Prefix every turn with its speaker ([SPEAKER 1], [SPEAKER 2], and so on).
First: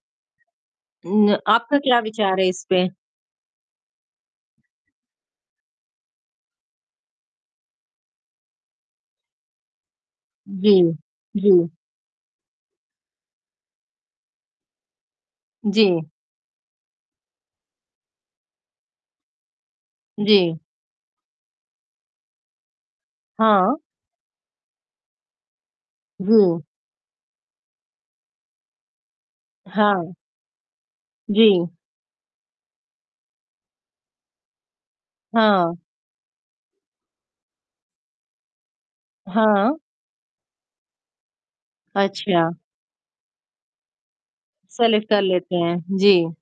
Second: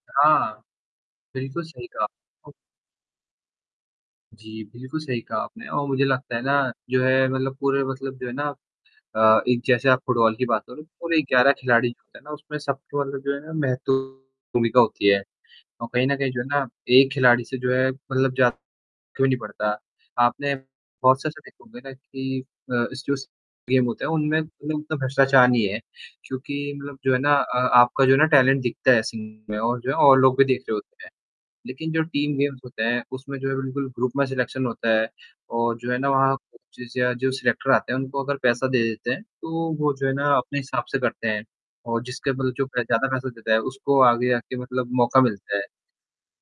[SPEAKER 1] हाँ,
[SPEAKER 2] उम,
[SPEAKER 1] बिल्कुल
[SPEAKER 2] आपका
[SPEAKER 1] सही
[SPEAKER 2] क्या
[SPEAKER 1] कहा।
[SPEAKER 2] विचार है इस पे?
[SPEAKER 1] जी, बिल्कुल सही कहा आपने। और मुझे लगता है ना जो है मतलब पूरे मतलब जो है ना अ, एक जैसे आप फुटबॉल की बात
[SPEAKER 2] जी।
[SPEAKER 1] करूँ, पूरे 11
[SPEAKER 2] जी।
[SPEAKER 1] खिलाड़ी होते हैं ना उसमें सबको मतलब जो है ना महतो भूमिका होती है। और
[SPEAKER 2] जी।
[SPEAKER 1] कहीं न कहीं जो है ना एक खिलाड़ी से जो है मतलब जा क्यों नहीं पड़ता। आपने
[SPEAKER 2] जी।
[SPEAKER 1] बहुत से ऐसे देखे होंगे ना कि अ, स जस
[SPEAKER 2] हाँ।
[SPEAKER 1] गेम होते हैं उनमें मतलब उतना भ्रष्टाचार नहीं है क्योंकि
[SPEAKER 2] जी।
[SPEAKER 1] मतलब जो है ना अ, आपका जो है ना टैलेंट दिखता है [unintelligible] में और जो है
[SPEAKER 2] हाँ।
[SPEAKER 1] और लोग भी देख रहे होते हैं।
[SPEAKER 2] जी।
[SPEAKER 1] लेकिन जो टीम गेम्स होते हैं उसमें जो है बिल्कुल ग्रुप में सिलेक्शन होता है और
[SPEAKER 2] हाँ।
[SPEAKER 1] जो है ना वहाँ कोचेस या जो सिलेक्टर आते हैं उनको अगर पैसा दे देते हैं, तो
[SPEAKER 2] हाँ।
[SPEAKER 1] वो जो है ना अपने हिसाब से करते हैं। और जिसके
[SPEAKER 2] अच्छा।
[SPEAKER 1] मतलब जो ज़्यादा पैसा देता है उसको आगे आके मतलब
[SPEAKER 2] सेलेक्ट
[SPEAKER 1] मौका
[SPEAKER 2] कर लेते
[SPEAKER 1] मिलता है।
[SPEAKER 2] हैं। जी।